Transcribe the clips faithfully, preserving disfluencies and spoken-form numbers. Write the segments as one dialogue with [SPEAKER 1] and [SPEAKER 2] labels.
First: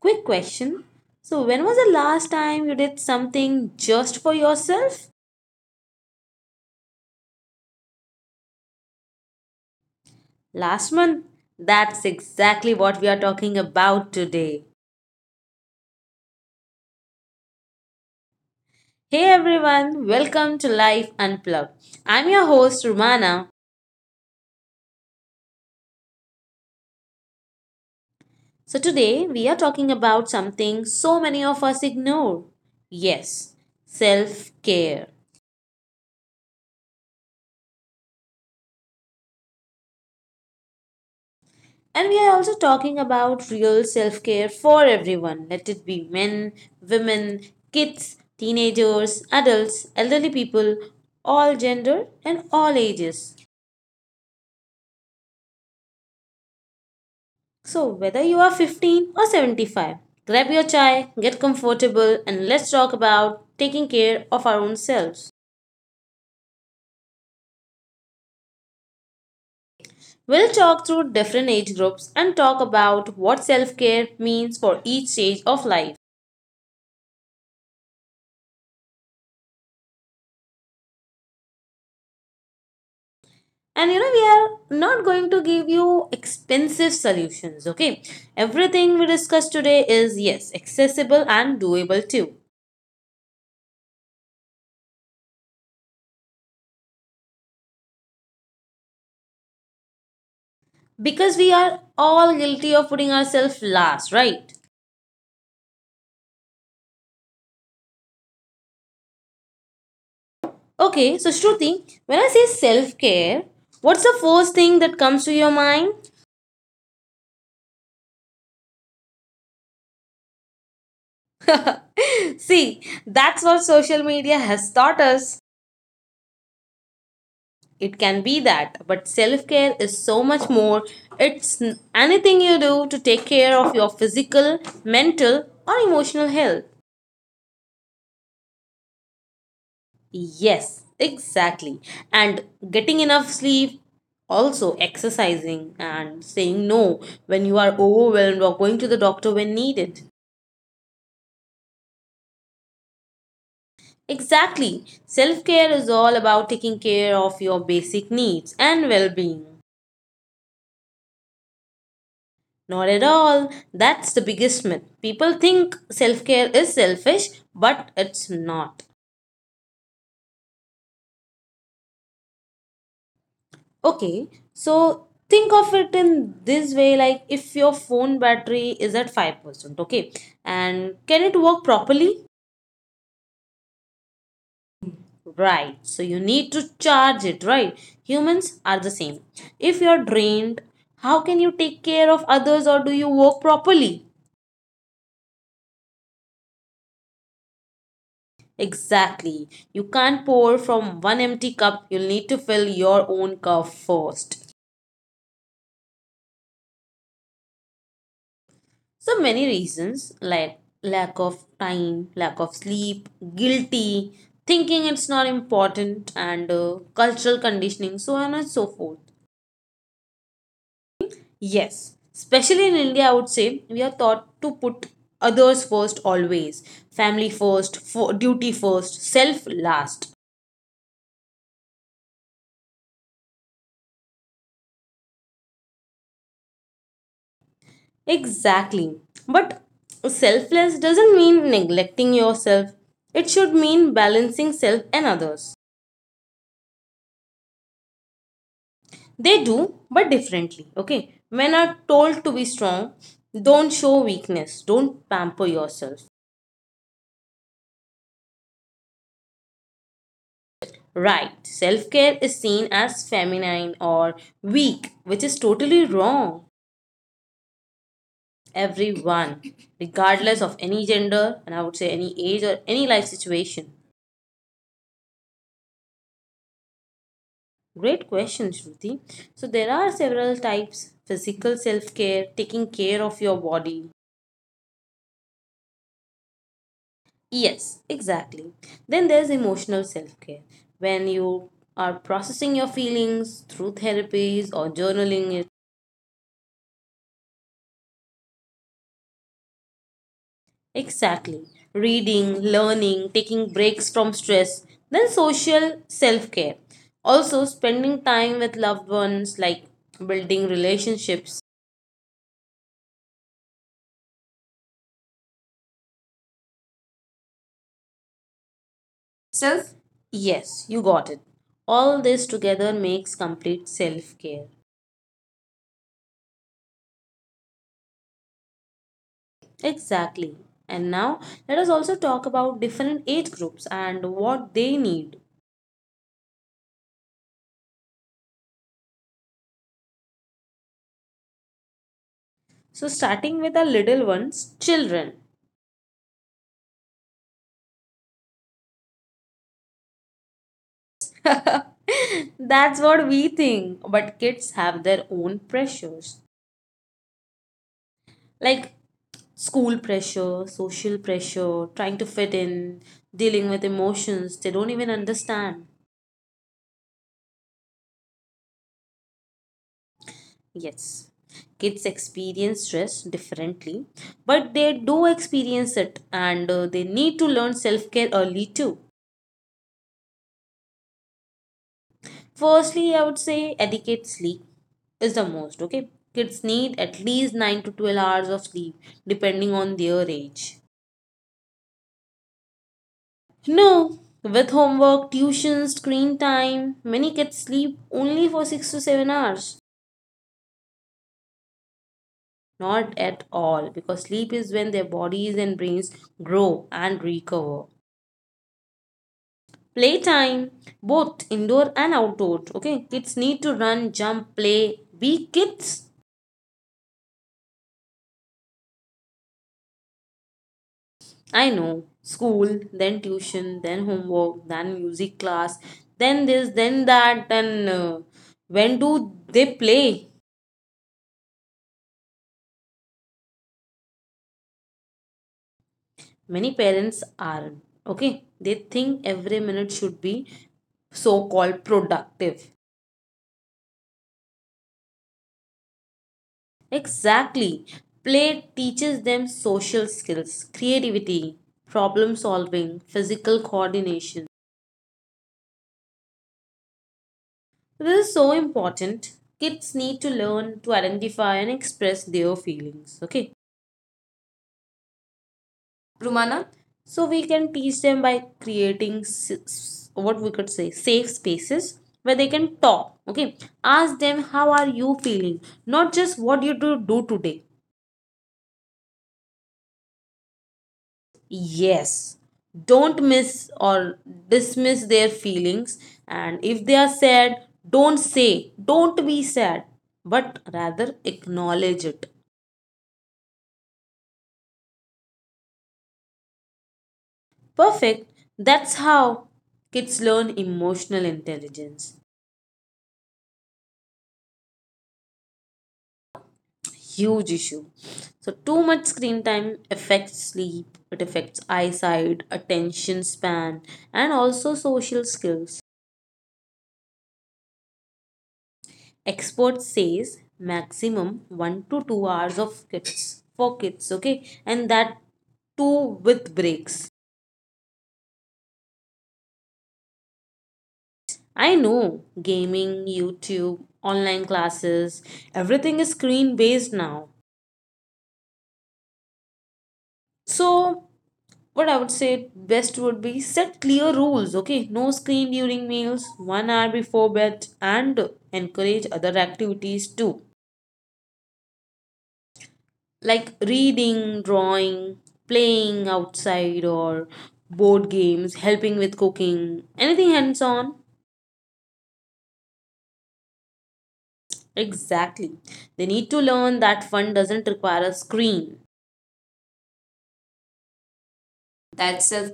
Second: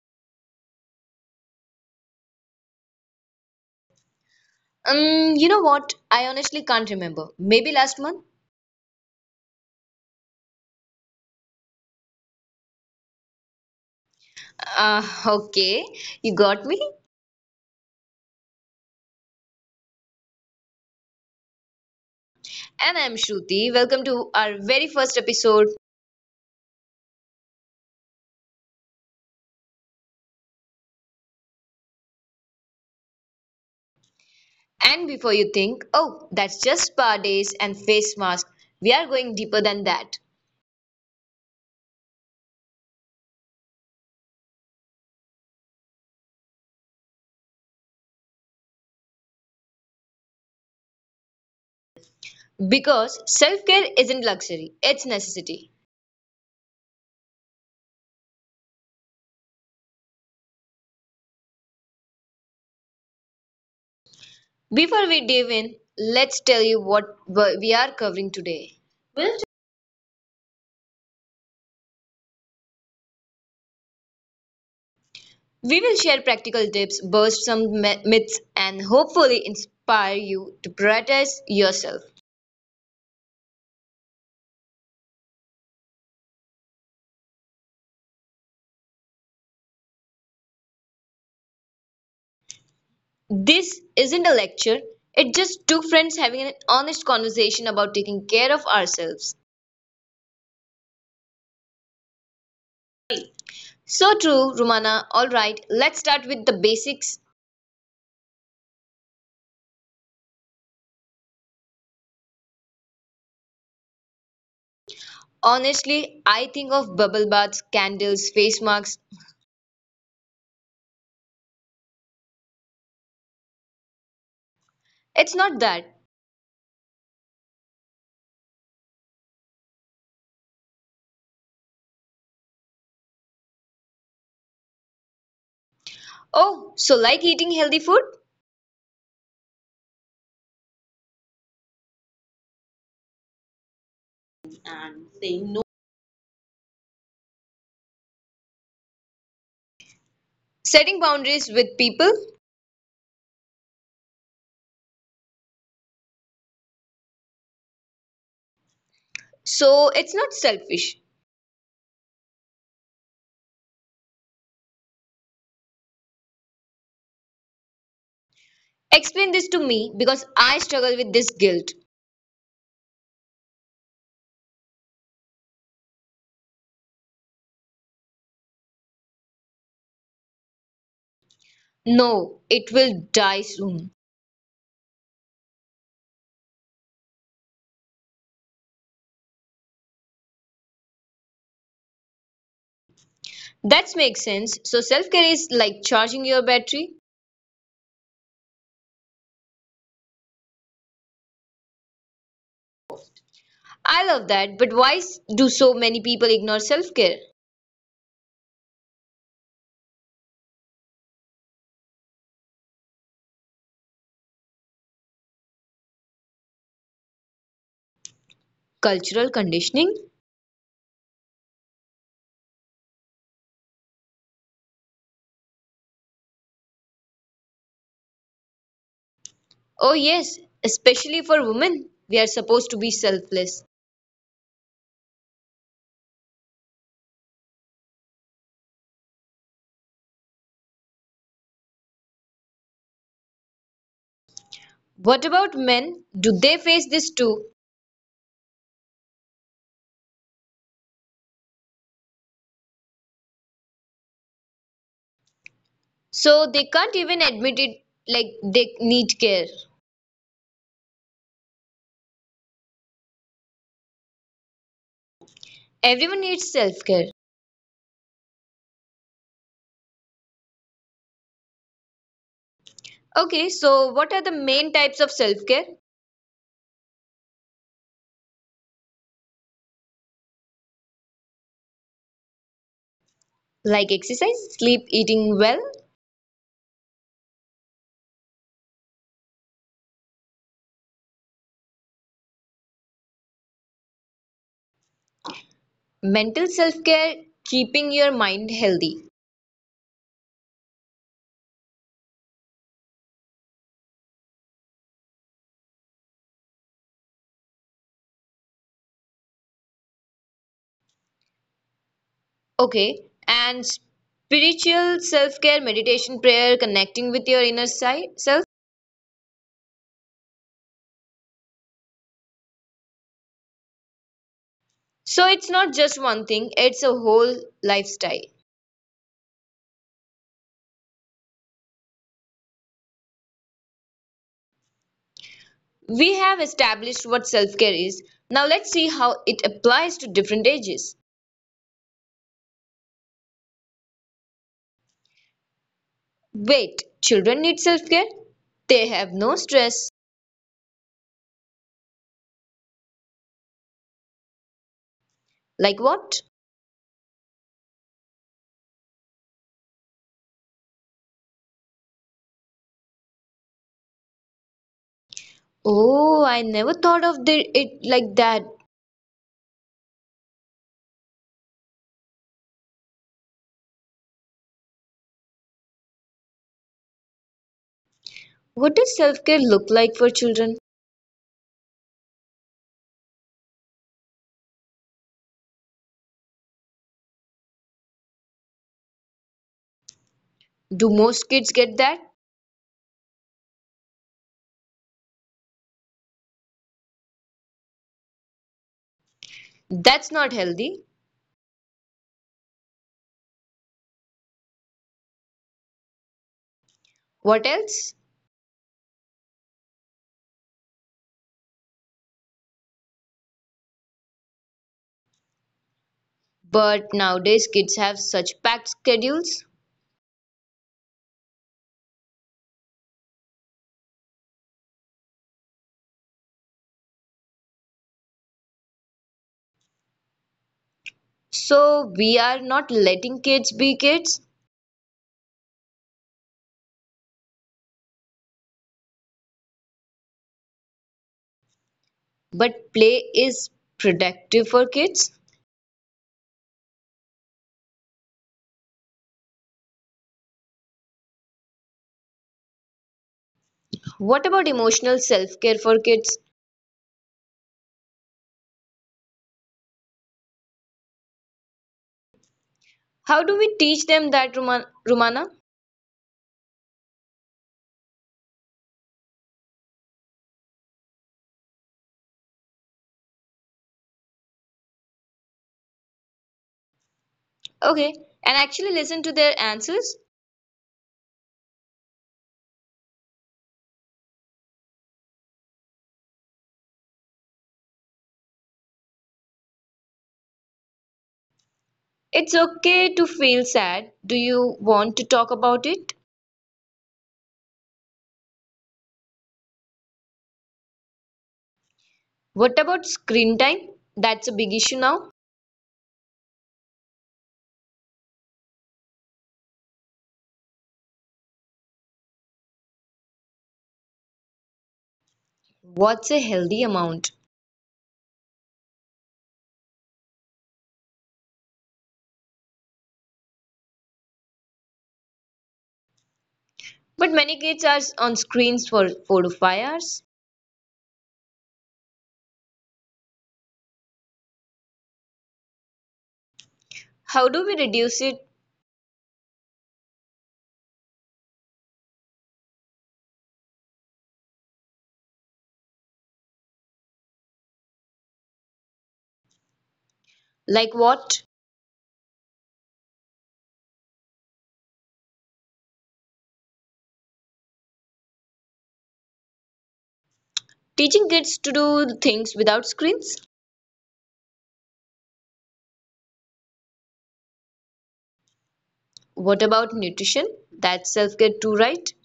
[SPEAKER 1] quick question. So, when was the last time you did something just for yourself?
[SPEAKER 2] Um, you know what? I honestly can't remember. Maybe last month?
[SPEAKER 1] Last month? That's exactly what we are talking about today.
[SPEAKER 2] Uh, okay, you got me.
[SPEAKER 1] Hey everyone, welcome to Life Unplugged. I'm your
[SPEAKER 2] And
[SPEAKER 1] host,
[SPEAKER 2] I'm
[SPEAKER 1] Rumana.
[SPEAKER 2] Shruti. Welcome to our very first episode.
[SPEAKER 1] So, today we are talking about something so many of us ignore. Yes, self
[SPEAKER 2] And
[SPEAKER 1] care.
[SPEAKER 2] before you think, oh, that's just spa days and face mask, we are going deeper than that.
[SPEAKER 1] And we are also talking about real self care for everyone. Let it be men, women, kids, teenagers, adults, elderly people, all gender and all
[SPEAKER 2] Because
[SPEAKER 1] ages.
[SPEAKER 2] self care isn't luxury, it's necessity.
[SPEAKER 1] So, whether you are fifteen or seventy-five, grab your chai, get comfortable, and let's talk about taking care of our own
[SPEAKER 2] Before we
[SPEAKER 1] selves.
[SPEAKER 2] dive in, let's tell you what w- we are covering today. We'll
[SPEAKER 1] We'll talk through different age groups and talk about what self care means for each stage of
[SPEAKER 2] We
[SPEAKER 1] life.
[SPEAKER 2] will share practical tips, burst some my- myths, and hopefully inspire you to prioritize yourself.
[SPEAKER 1] And you know, we are not going to give you expensive solutions, okay? Everything we discuss today is, yes, accessible and doable too.
[SPEAKER 2] This isn't a lecture, it's just two friends having an honest conversation about taking care of ourselves.
[SPEAKER 1] Because we are all guilty of putting ourselves last,
[SPEAKER 2] So
[SPEAKER 1] right?
[SPEAKER 2] true, Romana. Alright, let's start with the basics.
[SPEAKER 1] Okay, so Shruti, when I say self care, what's the first thing that comes to your mind?
[SPEAKER 2] Honestly, I think of bubble baths, candles, face masks.
[SPEAKER 1] See, that's what social media has taught us.
[SPEAKER 2] It's not that.
[SPEAKER 1] It can be that, but self care is so much more. It's n- anything you do to take care of your physical, mental or emotional health.
[SPEAKER 2] Oh, so like eating healthy food?
[SPEAKER 1] Yes, exactly. And getting enough sleep, also
[SPEAKER 2] And saying
[SPEAKER 1] exercising
[SPEAKER 2] no.
[SPEAKER 1] and saying no when you are overwhelmed, or going to the doctor when needed.
[SPEAKER 2] Setting boundaries with people?
[SPEAKER 1] Exactly, self care is all about taking care of your basic needs and well being.
[SPEAKER 2] So it's not selfish.
[SPEAKER 1] Not at all. That's the biggest myth. People think self care is selfish, but it's not.
[SPEAKER 2] Explain this to me because I struggle with this guilt.
[SPEAKER 1] Okay, so think of it in this way, like if your phone battery is at five percent, okay, and can it work properly?
[SPEAKER 2] No, it will die soon.
[SPEAKER 1] Right, so you need to charge it, right? Humans are the same. If you're drained, how can you take care of others or do you work properly?
[SPEAKER 2] That makes sense. So self-care is like charging your battery.
[SPEAKER 1] Exactly. You can't pour from one empty cup. You'll need to fill your own cup
[SPEAKER 2] I
[SPEAKER 1] first.
[SPEAKER 2] love that, but why s- do so many people ignore self-care?
[SPEAKER 1] So many reasons, like lack of time, lack of sleep, guilty, thinking it's not important, and uh, cultural conditioning, so on and so forth.
[SPEAKER 2] Cultural conditioning?
[SPEAKER 1] Yes, especially in India, I would say we are taught to put others first always, family first, fo- duty first, self last.
[SPEAKER 2] Oh yes, especially for women, we are supposed to be selfless.
[SPEAKER 1] Exactly. But selfless doesn't mean neglecting yourself. It should mean balancing self and others.
[SPEAKER 2] What about men? Do they face this too?
[SPEAKER 1] They do, but differently. Okay. Men are told to be strong. Don't show weakness. Don't pamper yourself.
[SPEAKER 2] So they can't even admit it like they need care.
[SPEAKER 1] Right. Self care is seen as feminine or weak, which is totally wrong.
[SPEAKER 2] Everyone needs self-care.
[SPEAKER 1] Everyone, regardless of any gender, and I would say any age or any life situation.
[SPEAKER 2] Okay, so what are the main types of self-care?
[SPEAKER 1] Great question, Shruti. So there are several types: physical self care, taking care of your body.
[SPEAKER 2] Like exercise, sleep, eating well,
[SPEAKER 1] Yes, exactly. Then there's emotional self care, when you are processing your feelings through therapies or journaling it.
[SPEAKER 2] mental self-care, keeping your mind healthy.
[SPEAKER 1] Exactly. Reading, learning, taking breaks from stress. Then social self care. Also, spending time with loved ones, like building relationships.
[SPEAKER 2] Okay. And spiritual self care, meditation, prayer, connecting with your inner si- self.
[SPEAKER 1] Self. Yes, you got it. All this together makes complete self care.
[SPEAKER 2] So it's not just one thing, it's a whole lifestyle.
[SPEAKER 1] Exactly. And now let us also talk about different age groups and what they need.
[SPEAKER 2] We have established what self care is. Now let's see how it applies to different ages.
[SPEAKER 1] So, starting with the little ones, children.
[SPEAKER 2] Wait, children need self care? They have no stress.
[SPEAKER 1] That's what we think. But kids have their own pressures.
[SPEAKER 2] Like what?
[SPEAKER 1] Like school pressure, social pressure, trying to fit in, dealing with emotions they don't even understand.
[SPEAKER 2] Oh, I never thought of the, it like that.
[SPEAKER 1] Yes, kids experience stress differently, but they do experience it, and uh, they need to learn self care early too.
[SPEAKER 2] What does self care look like for children?
[SPEAKER 1] Firstly, I would say adequate sleep is the most, okay? Kids need at least nine to twelve hours of sleep depending on their age.
[SPEAKER 2] Do most kids get that?
[SPEAKER 1] No, with homework, tuition, screen time, many kids sleep only for six to seven hours.
[SPEAKER 2] That's not healthy.
[SPEAKER 1] Not at all, because sleep is when their bodies and brains grow and recover.
[SPEAKER 2] What else?
[SPEAKER 1] Playtime, both indoor and outdoor. Okay, kids need to run, jump, play. Be kids.
[SPEAKER 2] But nowadays, kids have such packed schedules.
[SPEAKER 1] I know. School, then tuition, then homework, then music class, then this, then that, then uh, when do they play?
[SPEAKER 2] So we are not letting kids be kids,
[SPEAKER 1] Many parents aren't. Okay, they think every minute should be so called productive.
[SPEAKER 2] but play is productive for kids.
[SPEAKER 1] Exactly. Play teaches them social skills, creativity, problem solving, physical coordination.
[SPEAKER 2] What about emotional self care for kids?
[SPEAKER 1] This is so important. Kids need to learn to identify and express their feelings. Okay,
[SPEAKER 2] How do we teach them that, Ruma- Rumana?
[SPEAKER 1] Rumana. So we can teach them by creating s- what we could say safe spaces where they can talk. Okay, ask them how are you feeling, not just what you do do today.
[SPEAKER 2] Okay, and actually listen to their answers.
[SPEAKER 1] Yes, don't miss or dismiss their feelings, and if they are sad, don't say don't be sad, but rather acknowledge it.
[SPEAKER 2] It's okay to feel sad. Do you want to talk about it?
[SPEAKER 1] Perfect. That's how kids learn emotional intelligence.
[SPEAKER 2] What about screen time? That's a big issue now.
[SPEAKER 1] Huge issue. So, too much screen time affects sleep, it affects eyesight, attention span, and also social skills.
[SPEAKER 2] What's a healthy amount?
[SPEAKER 1] Expert says maximum one to two hours of kids for kids, okay? And that too with breaks.
[SPEAKER 2] But many kids are on screens for four to five hours.
[SPEAKER 1] I know: gaming, YouTube, online classes, everything is screen based now.
[SPEAKER 2] How do we reduce it?
[SPEAKER 1] So, what I would say best would be set clear rules, okay? No screen during meals, one hour before bed, and encourage other activities too,
[SPEAKER 2] Like what?
[SPEAKER 1] like reading, drawing, playing outside, or board games, helping with cooking, anything hands on.
[SPEAKER 2] Teaching kids to do things without screens?
[SPEAKER 1] Exactly. They need to learn that fun doesn't require a screen.
[SPEAKER 2] What about nutrition? That's self care too,
[SPEAKER 1] That's
[SPEAKER 2] right?
[SPEAKER 1] self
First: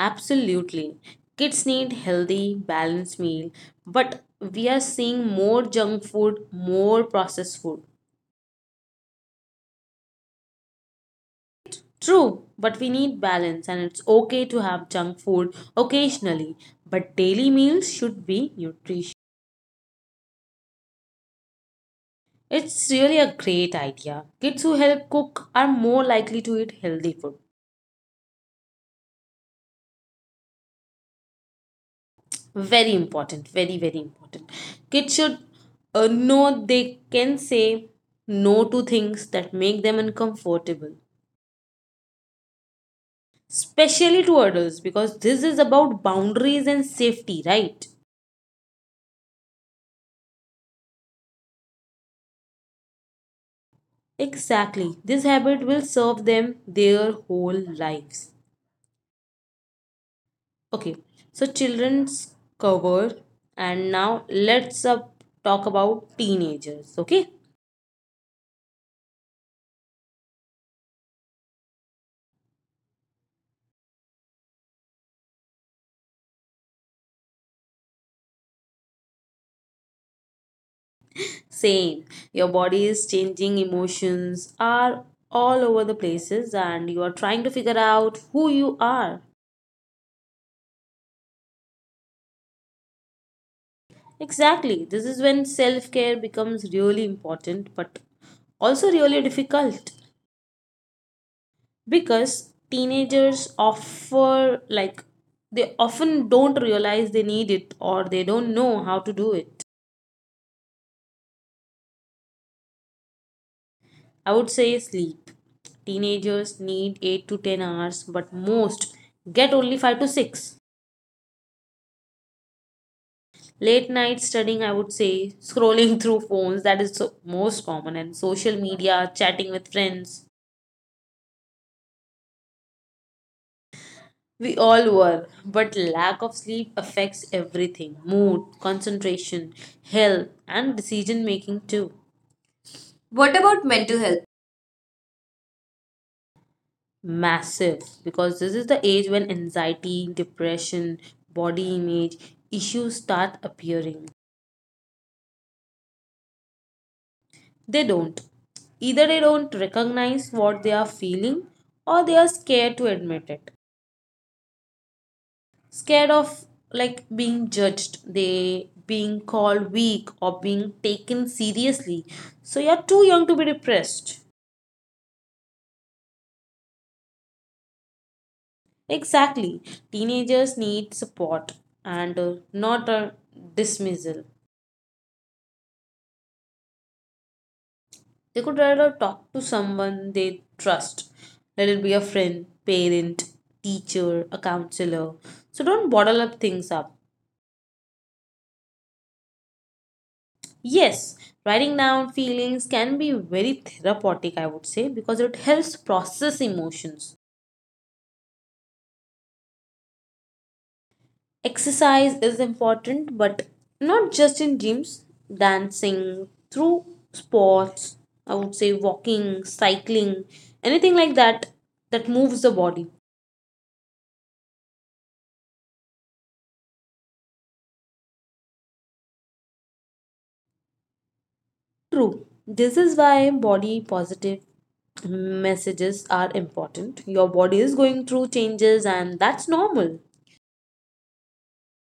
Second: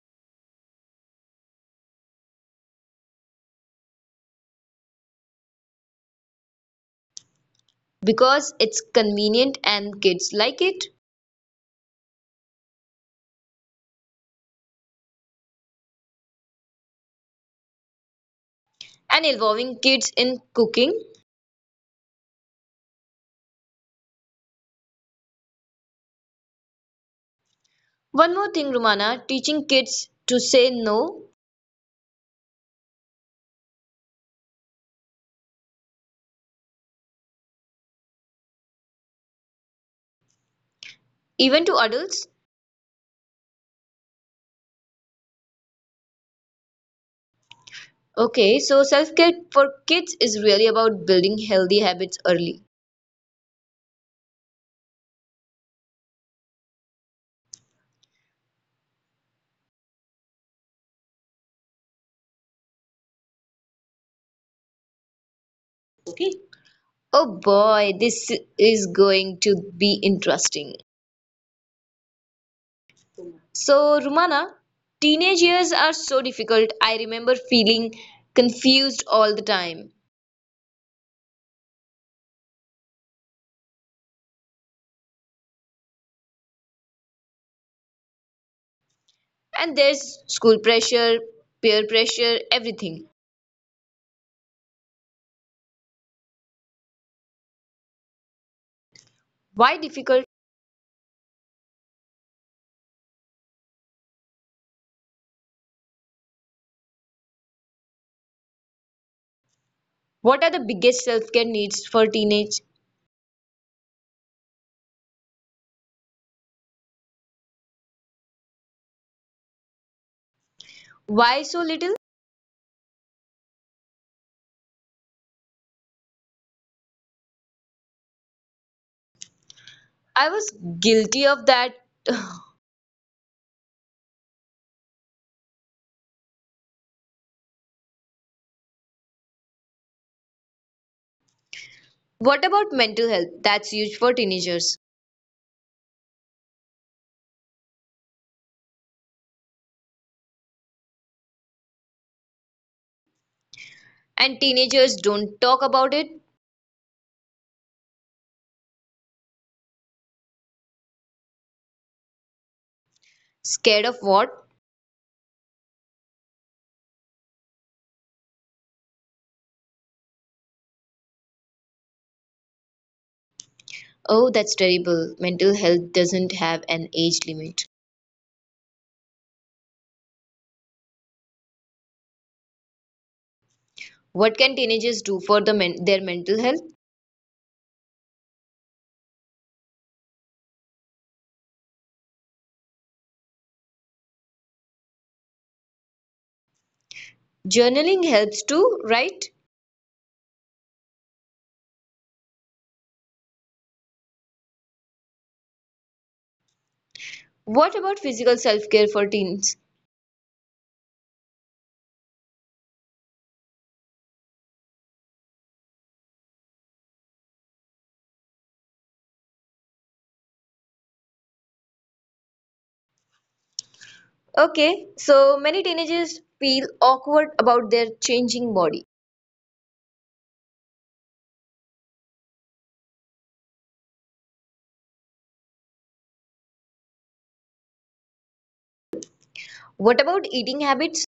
[SPEAKER 1] Absolutely. Kids need healthy, balanced meal, but we are seeing more junk food, more processed food.
[SPEAKER 2] Because it's convenient and kids like it.
[SPEAKER 1] True, but we need balance and it's okay to have junk food occasionally, but daily meals should be nutritious.
[SPEAKER 2] And involving kids in cooking.
[SPEAKER 1] It's really a great idea. Kids who help cook are more likely to eat healthy food.
[SPEAKER 2] One more thing, Romana, teaching kids to say no,
[SPEAKER 1] Very important, very, very important. Kids should uh, know they can say no to things that make them uncomfortable.
[SPEAKER 2] even to adults.
[SPEAKER 1] Especially to adults, because this is about boundaries and safety, right?
[SPEAKER 2] Okay, so self care for kids is really about building healthy habits early.
[SPEAKER 1] Exactly, this habit will serve them their whole lives. Okay, so children's covered, and now let's up talk about
[SPEAKER 2] Okay.
[SPEAKER 1] teenagers. Okay,
[SPEAKER 2] Oh boy, this is going to be interesting. So, Rumana, teenage years are so difficult. I remember feeling confused all the time.
[SPEAKER 1] same. Your body is changing, emotions are all over the places, and you are trying to figure out who you are.
[SPEAKER 2] And there's school pressure, peer pressure, everything.
[SPEAKER 1] Exactly. This is when self care becomes really important, but also really difficult.
[SPEAKER 2] Why difficult?
[SPEAKER 1] Because teenagers offer, like, they often don't realize they need it, or they don't know how to do it.
[SPEAKER 2] What are the biggest self care needs for teenage?
[SPEAKER 1] I would say sleep. Teenagers need eight to ten hours, but most get only five to six.
[SPEAKER 2] Why so little?
[SPEAKER 1] Late night studying, I would say, scrolling through phones, that is so most common, and social media, chatting with friends.
[SPEAKER 2] I was guilty of that.
[SPEAKER 1] We all were, but lack of sleep affects everything: mood, concentration, health, and decision making too.
[SPEAKER 2] What about
[SPEAKER 1] What
[SPEAKER 2] mental
[SPEAKER 1] about
[SPEAKER 2] health?
[SPEAKER 1] mental
[SPEAKER 2] That's
[SPEAKER 1] health?
[SPEAKER 2] huge for teenagers.
[SPEAKER 1] Massive, because this is the age when anxiety, depression, body image issues start appearing.
[SPEAKER 2] And teenagers don't talk about it.
[SPEAKER 1] They don't. Either they don't recognize what they are feeling, or they are scared to admit it.
[SPEAKER 2] Scared of what?
[SPEAKER 1] Scared of, like, being judged, they being called weak, or being taken seriously. So you're too young to be depressed.
[SPEAKER 2] Oh, that's terrible. Mental health doesn't have an age limit.
[SPEAKER 1] Exactly, teenagers need support, and uh, not a dismissal.
[SPEAKER 2] What can teenagers do for the men- their mental health?
[SPEAKER 1] They could rather talk to someone they trust. Let it be a friend, parent, teacher, a counselor. So don't bottle up things up.
[SPEAKER 2] Journaling helps too, right?
[SPEAKER 1] Yes, writing down feelings can be very therapeutic, I would say, because it helps process emotions.
[SPEAKER 2] What about physical self care for teens?
[SPEAKER 1] Exercise is important, but not just in gyms, dancing, through sports, I would say walking, cycling, anything like that that moves the body.
[SPEAKER 2] Okay, so many teenagers feel awkward about their changing body.
[SPEAKER 1] True, this is why body positive messages are important. Your body is going through changes, and that's normal.
[SPEAKER 2] What about eating habits?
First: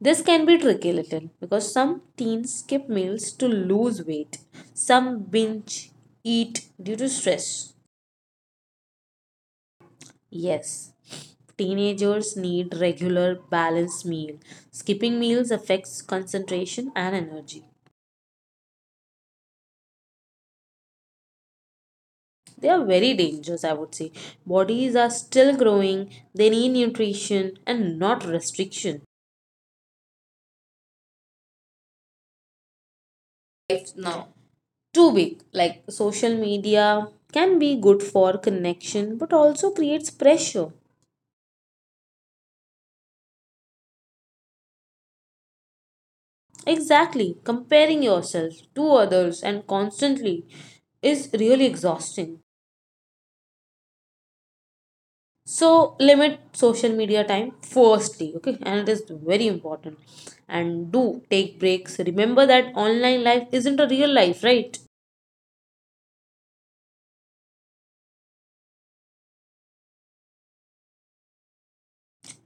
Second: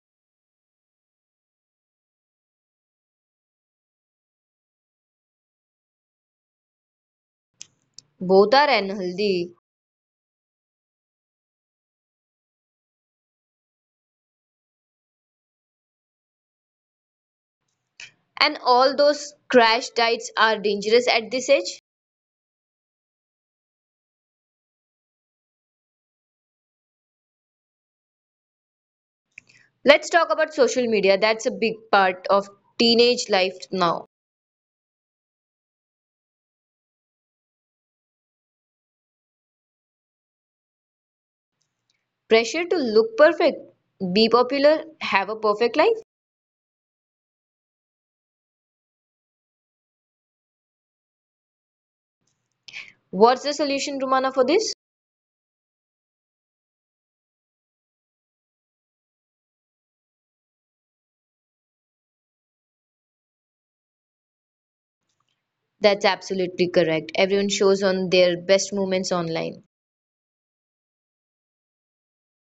[SPEAKER 1] This can be tricky little because some teens skip meals to lose weight. Some binge eat due to stress.
[SPEAKER 2] Both are unhealthy.
[SPEAKER 1] Yes. Teenagers need regular balanced meal. Skipping meals affects concentration and energy.
[SPEAKER 2] And all those crash diets are dangerous at this age.
[SPEAKER 1] They are very dangerous, I would say. Bodies are still growing, they need nutrition and not restriction.
[SPEAKER 2] Let's talk about social media. That's a big part of teenage life
[SPEAKER 1] If
[SPEAKER 2] now.
[SPEAKER 1] now too big, like social media can be good for connection but also creates pressure.
[SPEAKER 2] Pressure to look perfect, be popular, have a perfect life.
[SPEAKER 1] Exactly, comparing yourself to others and constantly is really exhausting.
[SPEAKER 2] What's the solution, Rumana, for this?
[SPEAKER 1] So, limit social media time firstly, okay, and it is very important. And do take breaks. Remember that online life isn't a real life, right?
[SPEAKER 2] That's absolutely correct. Everyone shows on their best moments online.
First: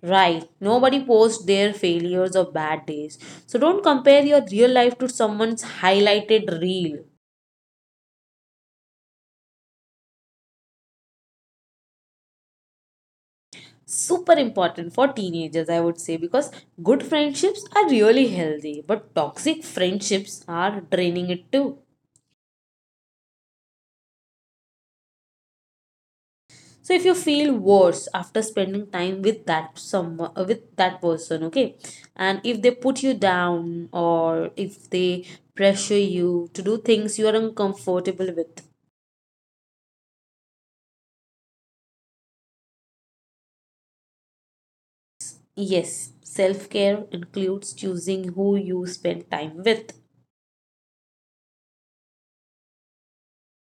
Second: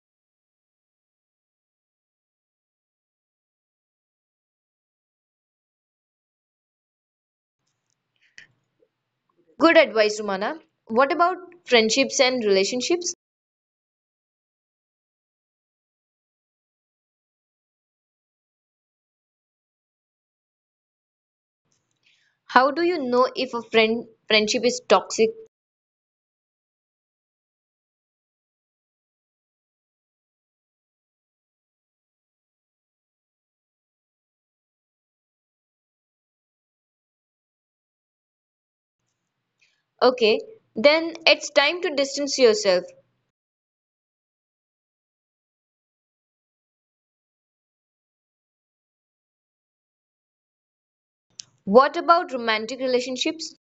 [SPEAKER 1] Right. Nobody posts their failures or bad days. So, don't compare your real life to someone's highlighted reel.
[SPEAKER 2] Good advice, Rumana. What about friendships and relationships?
[SPEAKER 1] Super important for teenagers, I would say, because good friendships are really healthy, but toxic friendships are draining it too.
[SPEAKER 2] How do you know if a friend friendship is toxic?
[SPEAKER 1] So if you feel worse after spending time with that some uh, with that person, okay, and if they put you down, or if they pressure you to do things you are uncomfortable with.
[SPEAKER 2] Okay, then it's time to distance yourself.
[SPEAKER 1] Yes, self care includes choosing who you spend time with.
[SPEAKER 2] What about romantic relationships?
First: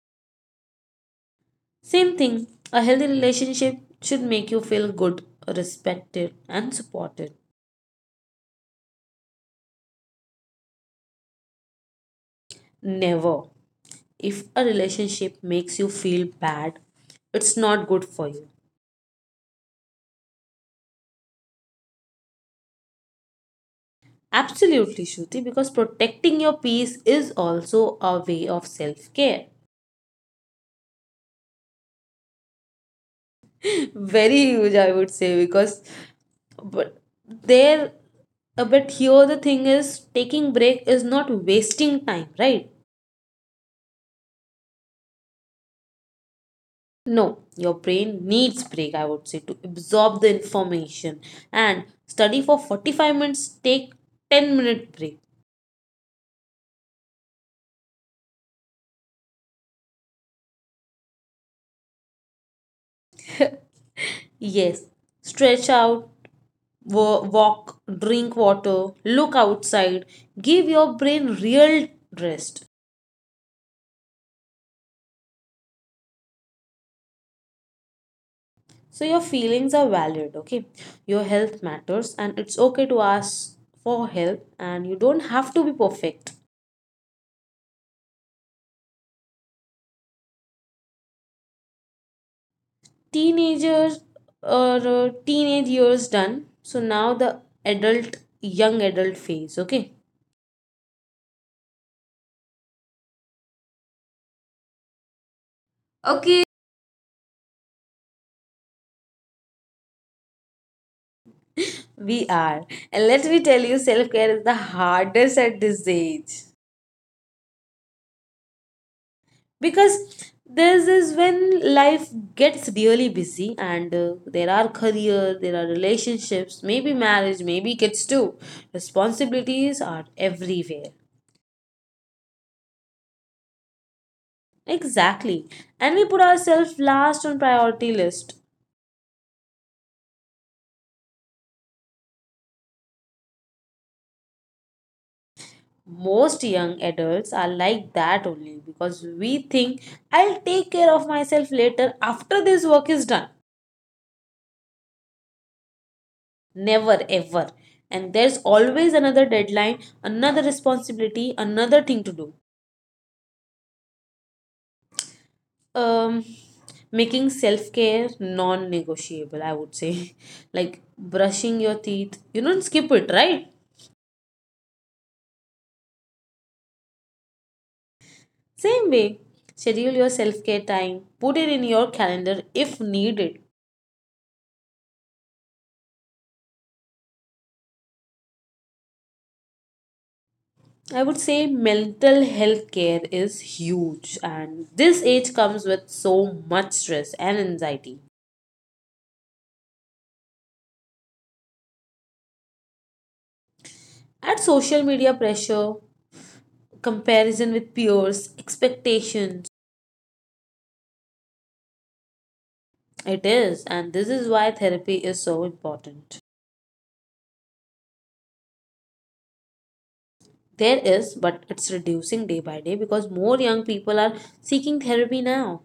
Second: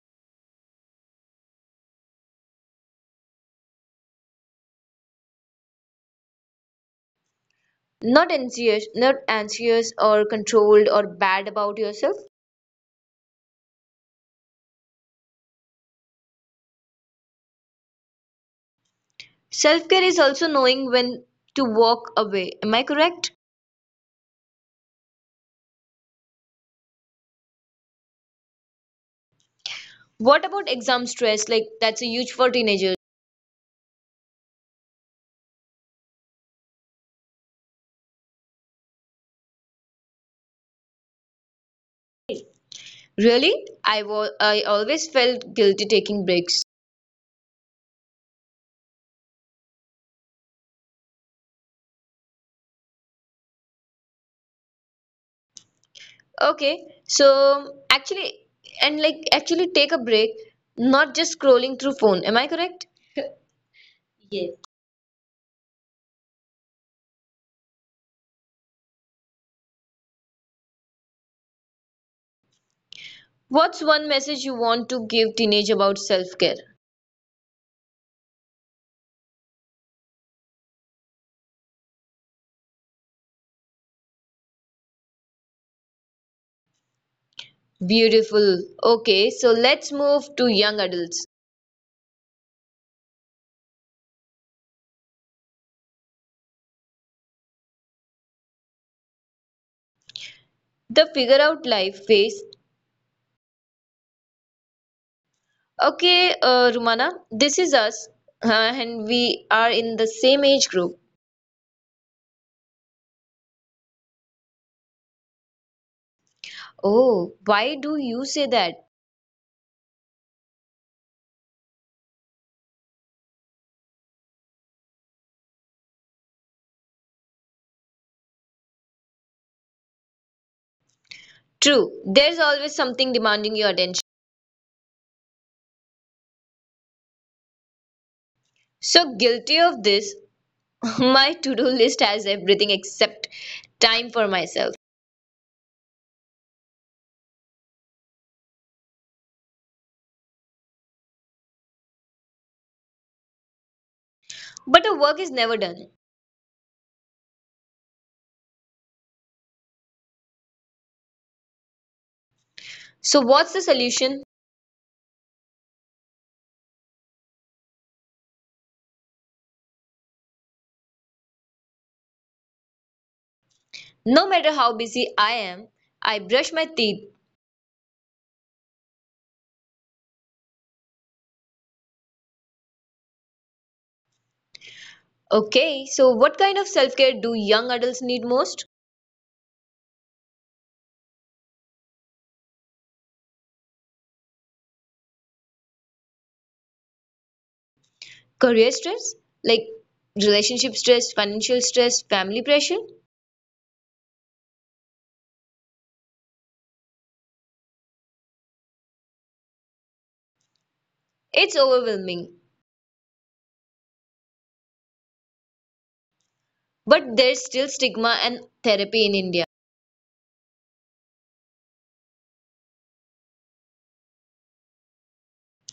[SPEAKER 1] Same thing, a healthy relationship should make you feel good, respected, and supported.
[SPEAKER 2] Not anxious, not anxious or controlled or bad about yourself.
[SPEAKER 1] Never. If a relationship makes you feel bad, it's not good for you.
[SPEAKER 2] Self-care is also knowing when to walk away. Am I correct?
[SPEAKER 1] Absolutely, Shruti, because protecting your peace is also a way of self care.
[SPEAKER 2] What about exam stress? Like that's a huge for teenagers.
[SPEAKER 1] Very huge, I would say, because but there uh, but here the thing is, taking break is not wasting time, right?
[SPEAKER 2] Really? I was I always felt guilty taking breaks.
[SPEAKER 1] No, your brain needs break, I would say, to absorb the information, and study for forty-five minutes, take ten minute break.
[SPEAKER 2] Okay, so actually, and like actually take a break, not just scrolling through phone. Am I correct? Yes.
[SPEAKER 1] Yes, stretch out, wa- walk, drink water, look outside, give your brain real rest.
[SPEAKER 2] What's one message you want to give teenage about self-care?
[SPEAKER 1] So your feelings are valid, okay? Your health matters, and it's okay to ask for help, and you don't have to be perfect.
[SPEAKER 2] Beautiful. Okay, so let's move to young adults.
[SPEAKER 1] Teenagers, or uh, teenage years done. So now the adult, young adult phase. Okay,
[SPEAKER 2] The figure out life phase. Okay,
[SPEAKER 1] okay,
[SPEAKER 2] uh, Rumana, this is us, uh, and we are in the same age group.
[SPEAKER 1] we are. And let me tell you, self-care is the hardest at this age.
[SPEAKER 2] Oh, why do you say that?
[SPEAKER 1] Because this is when life gets really busy, and uh, there are career, there are relationships, maybe marriage, maybe kids too. Responsibilities are everywhere.
[SPEAKER 2] True, there's always something demanding your attention.
[SPEAKER 1] Exactly, and we put ourselves last on priority list.
[SPEAKER 2] So guilty of this, my to do list has everything except time for myself.
[SPEAKER 1] Most young adults are like that only, because we think I'll take care of myself later after this work is done.
[SPEAKER 2] But the work is never done.
[SPEAKER 1] Never ever. And there's always another deadline, another responsibility, another thing to do.
[SPEAKER 2] So, what's the solution?
[SPEAKER 1] Um, Making self care non negotiable, I would say. Like brushing your teeth. You don't skip it, right?
[SPEAKER 2] No matter how busy I am, I brush my teeth.
[SPEAKER 1] Same way. Schedule your self care time, put it in your calendar if needed.
[SPEAKER 2] Okay, so what kind of self care do young adults need most?
[SPEAKER 1] I would say mental health care is huge, and this age comes with so much stress and anxiety.
[SPEAKER 2] Career stress? Like relationship stress, financial stress, family pressure?
[SPEAKER 1] Add social media pressure, comparison with peers, expectations.
[SPEAKER 2] It's overwhelming.
[SPEAKER 1] It is, and this is why therapy is so important.
[SPEAKER 2] But there's still stigma and therapy in India.
[SPEAKER 1] There is, but it's reducing day by day because more young people are seeking therapy now.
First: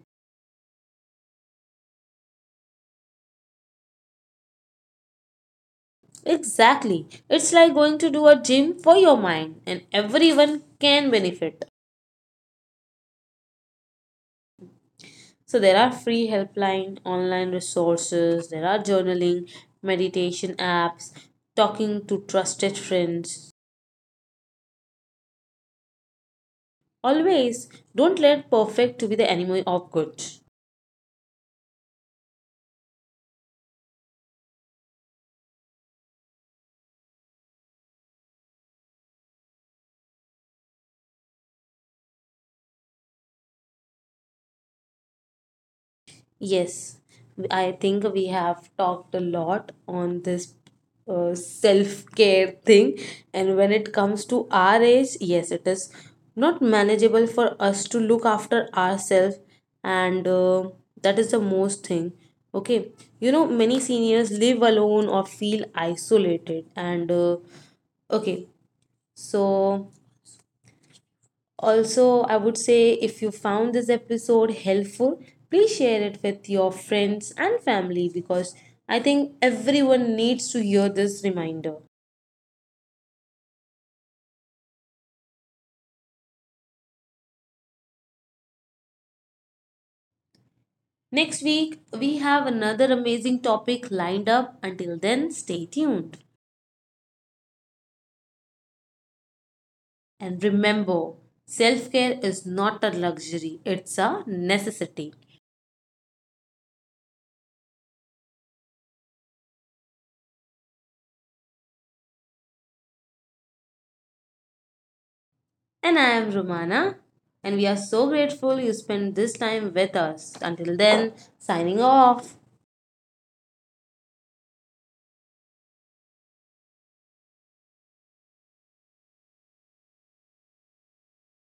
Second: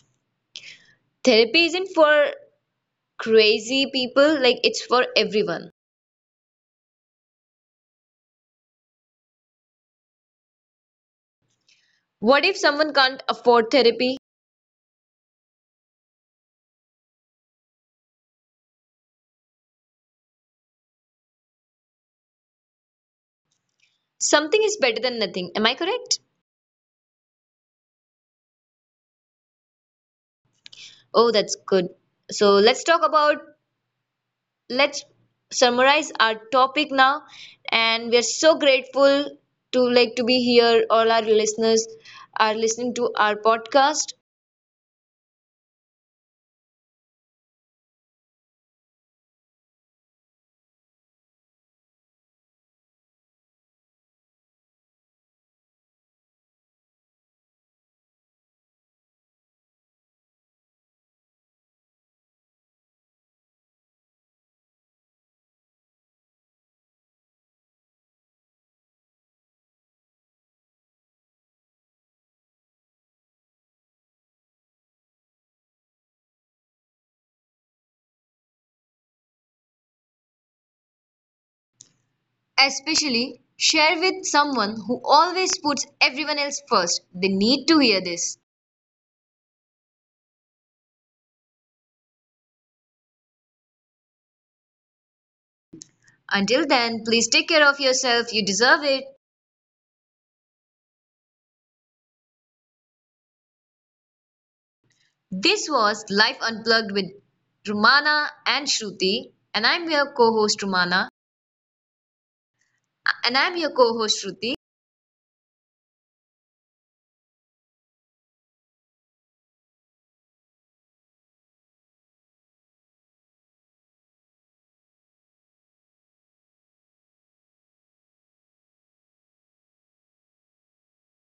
[SPEAKER 2] Therapy isn't for crazy people. Like, it's for everyone.
[SPEAKER 1] Exactly. It's like going to do a gym for your mind, and everyone can benefit.
[SPEAKER 2] What if someone can't afford therapy?
[SPEAKER 1] So there are free helpline, online resources, there are journaling, meditation apps, talking to trusted friends.
[SPEAKER 2] Something is better than nothing. Am I correct?
[SPEAKER 1] Always don't let perfect to be the enemy of good.
[SPEAKER 2] Oh, that's good. So, let's talk about, let's summarize our topic now. And we are so grateful to like to be here. All our listeners are listening to our podcast.
[SPEAKER 1] Yes, I think we have talked a lot on this uh, self-care thing, and when it comes to our age, yes, it is not manageable for us to look after ourselves, and uh, that is the most thing. Okay, you know, many seniors live alone or feel isolated, and uh, okay, so. Also, I would say if you found this episode helpful, please share it with your friends and family because I think everyone needs to hear this reminder.
[SPEAKER 2] Especially share with someone who always puts everyone else first. They need to hear this.
[SPEAKER 1] Next week, we have another amazing topic lined up. Until then, stay tuned.
[SPEAKER 2] Until then, please take care of yourself. You deserve it.
[SPEAKER 1] And remember, self care is not a luxury, it's a necessity.
[SPEAKER 2] This was "Life Unplugged" with Rumana and Shruti, and I'm your co-host Rumana. And I'm your co-host Shruti.
[SPEAKER 1] And I am Romana, and we are so grateful you spent this time with us. Until then, signing off.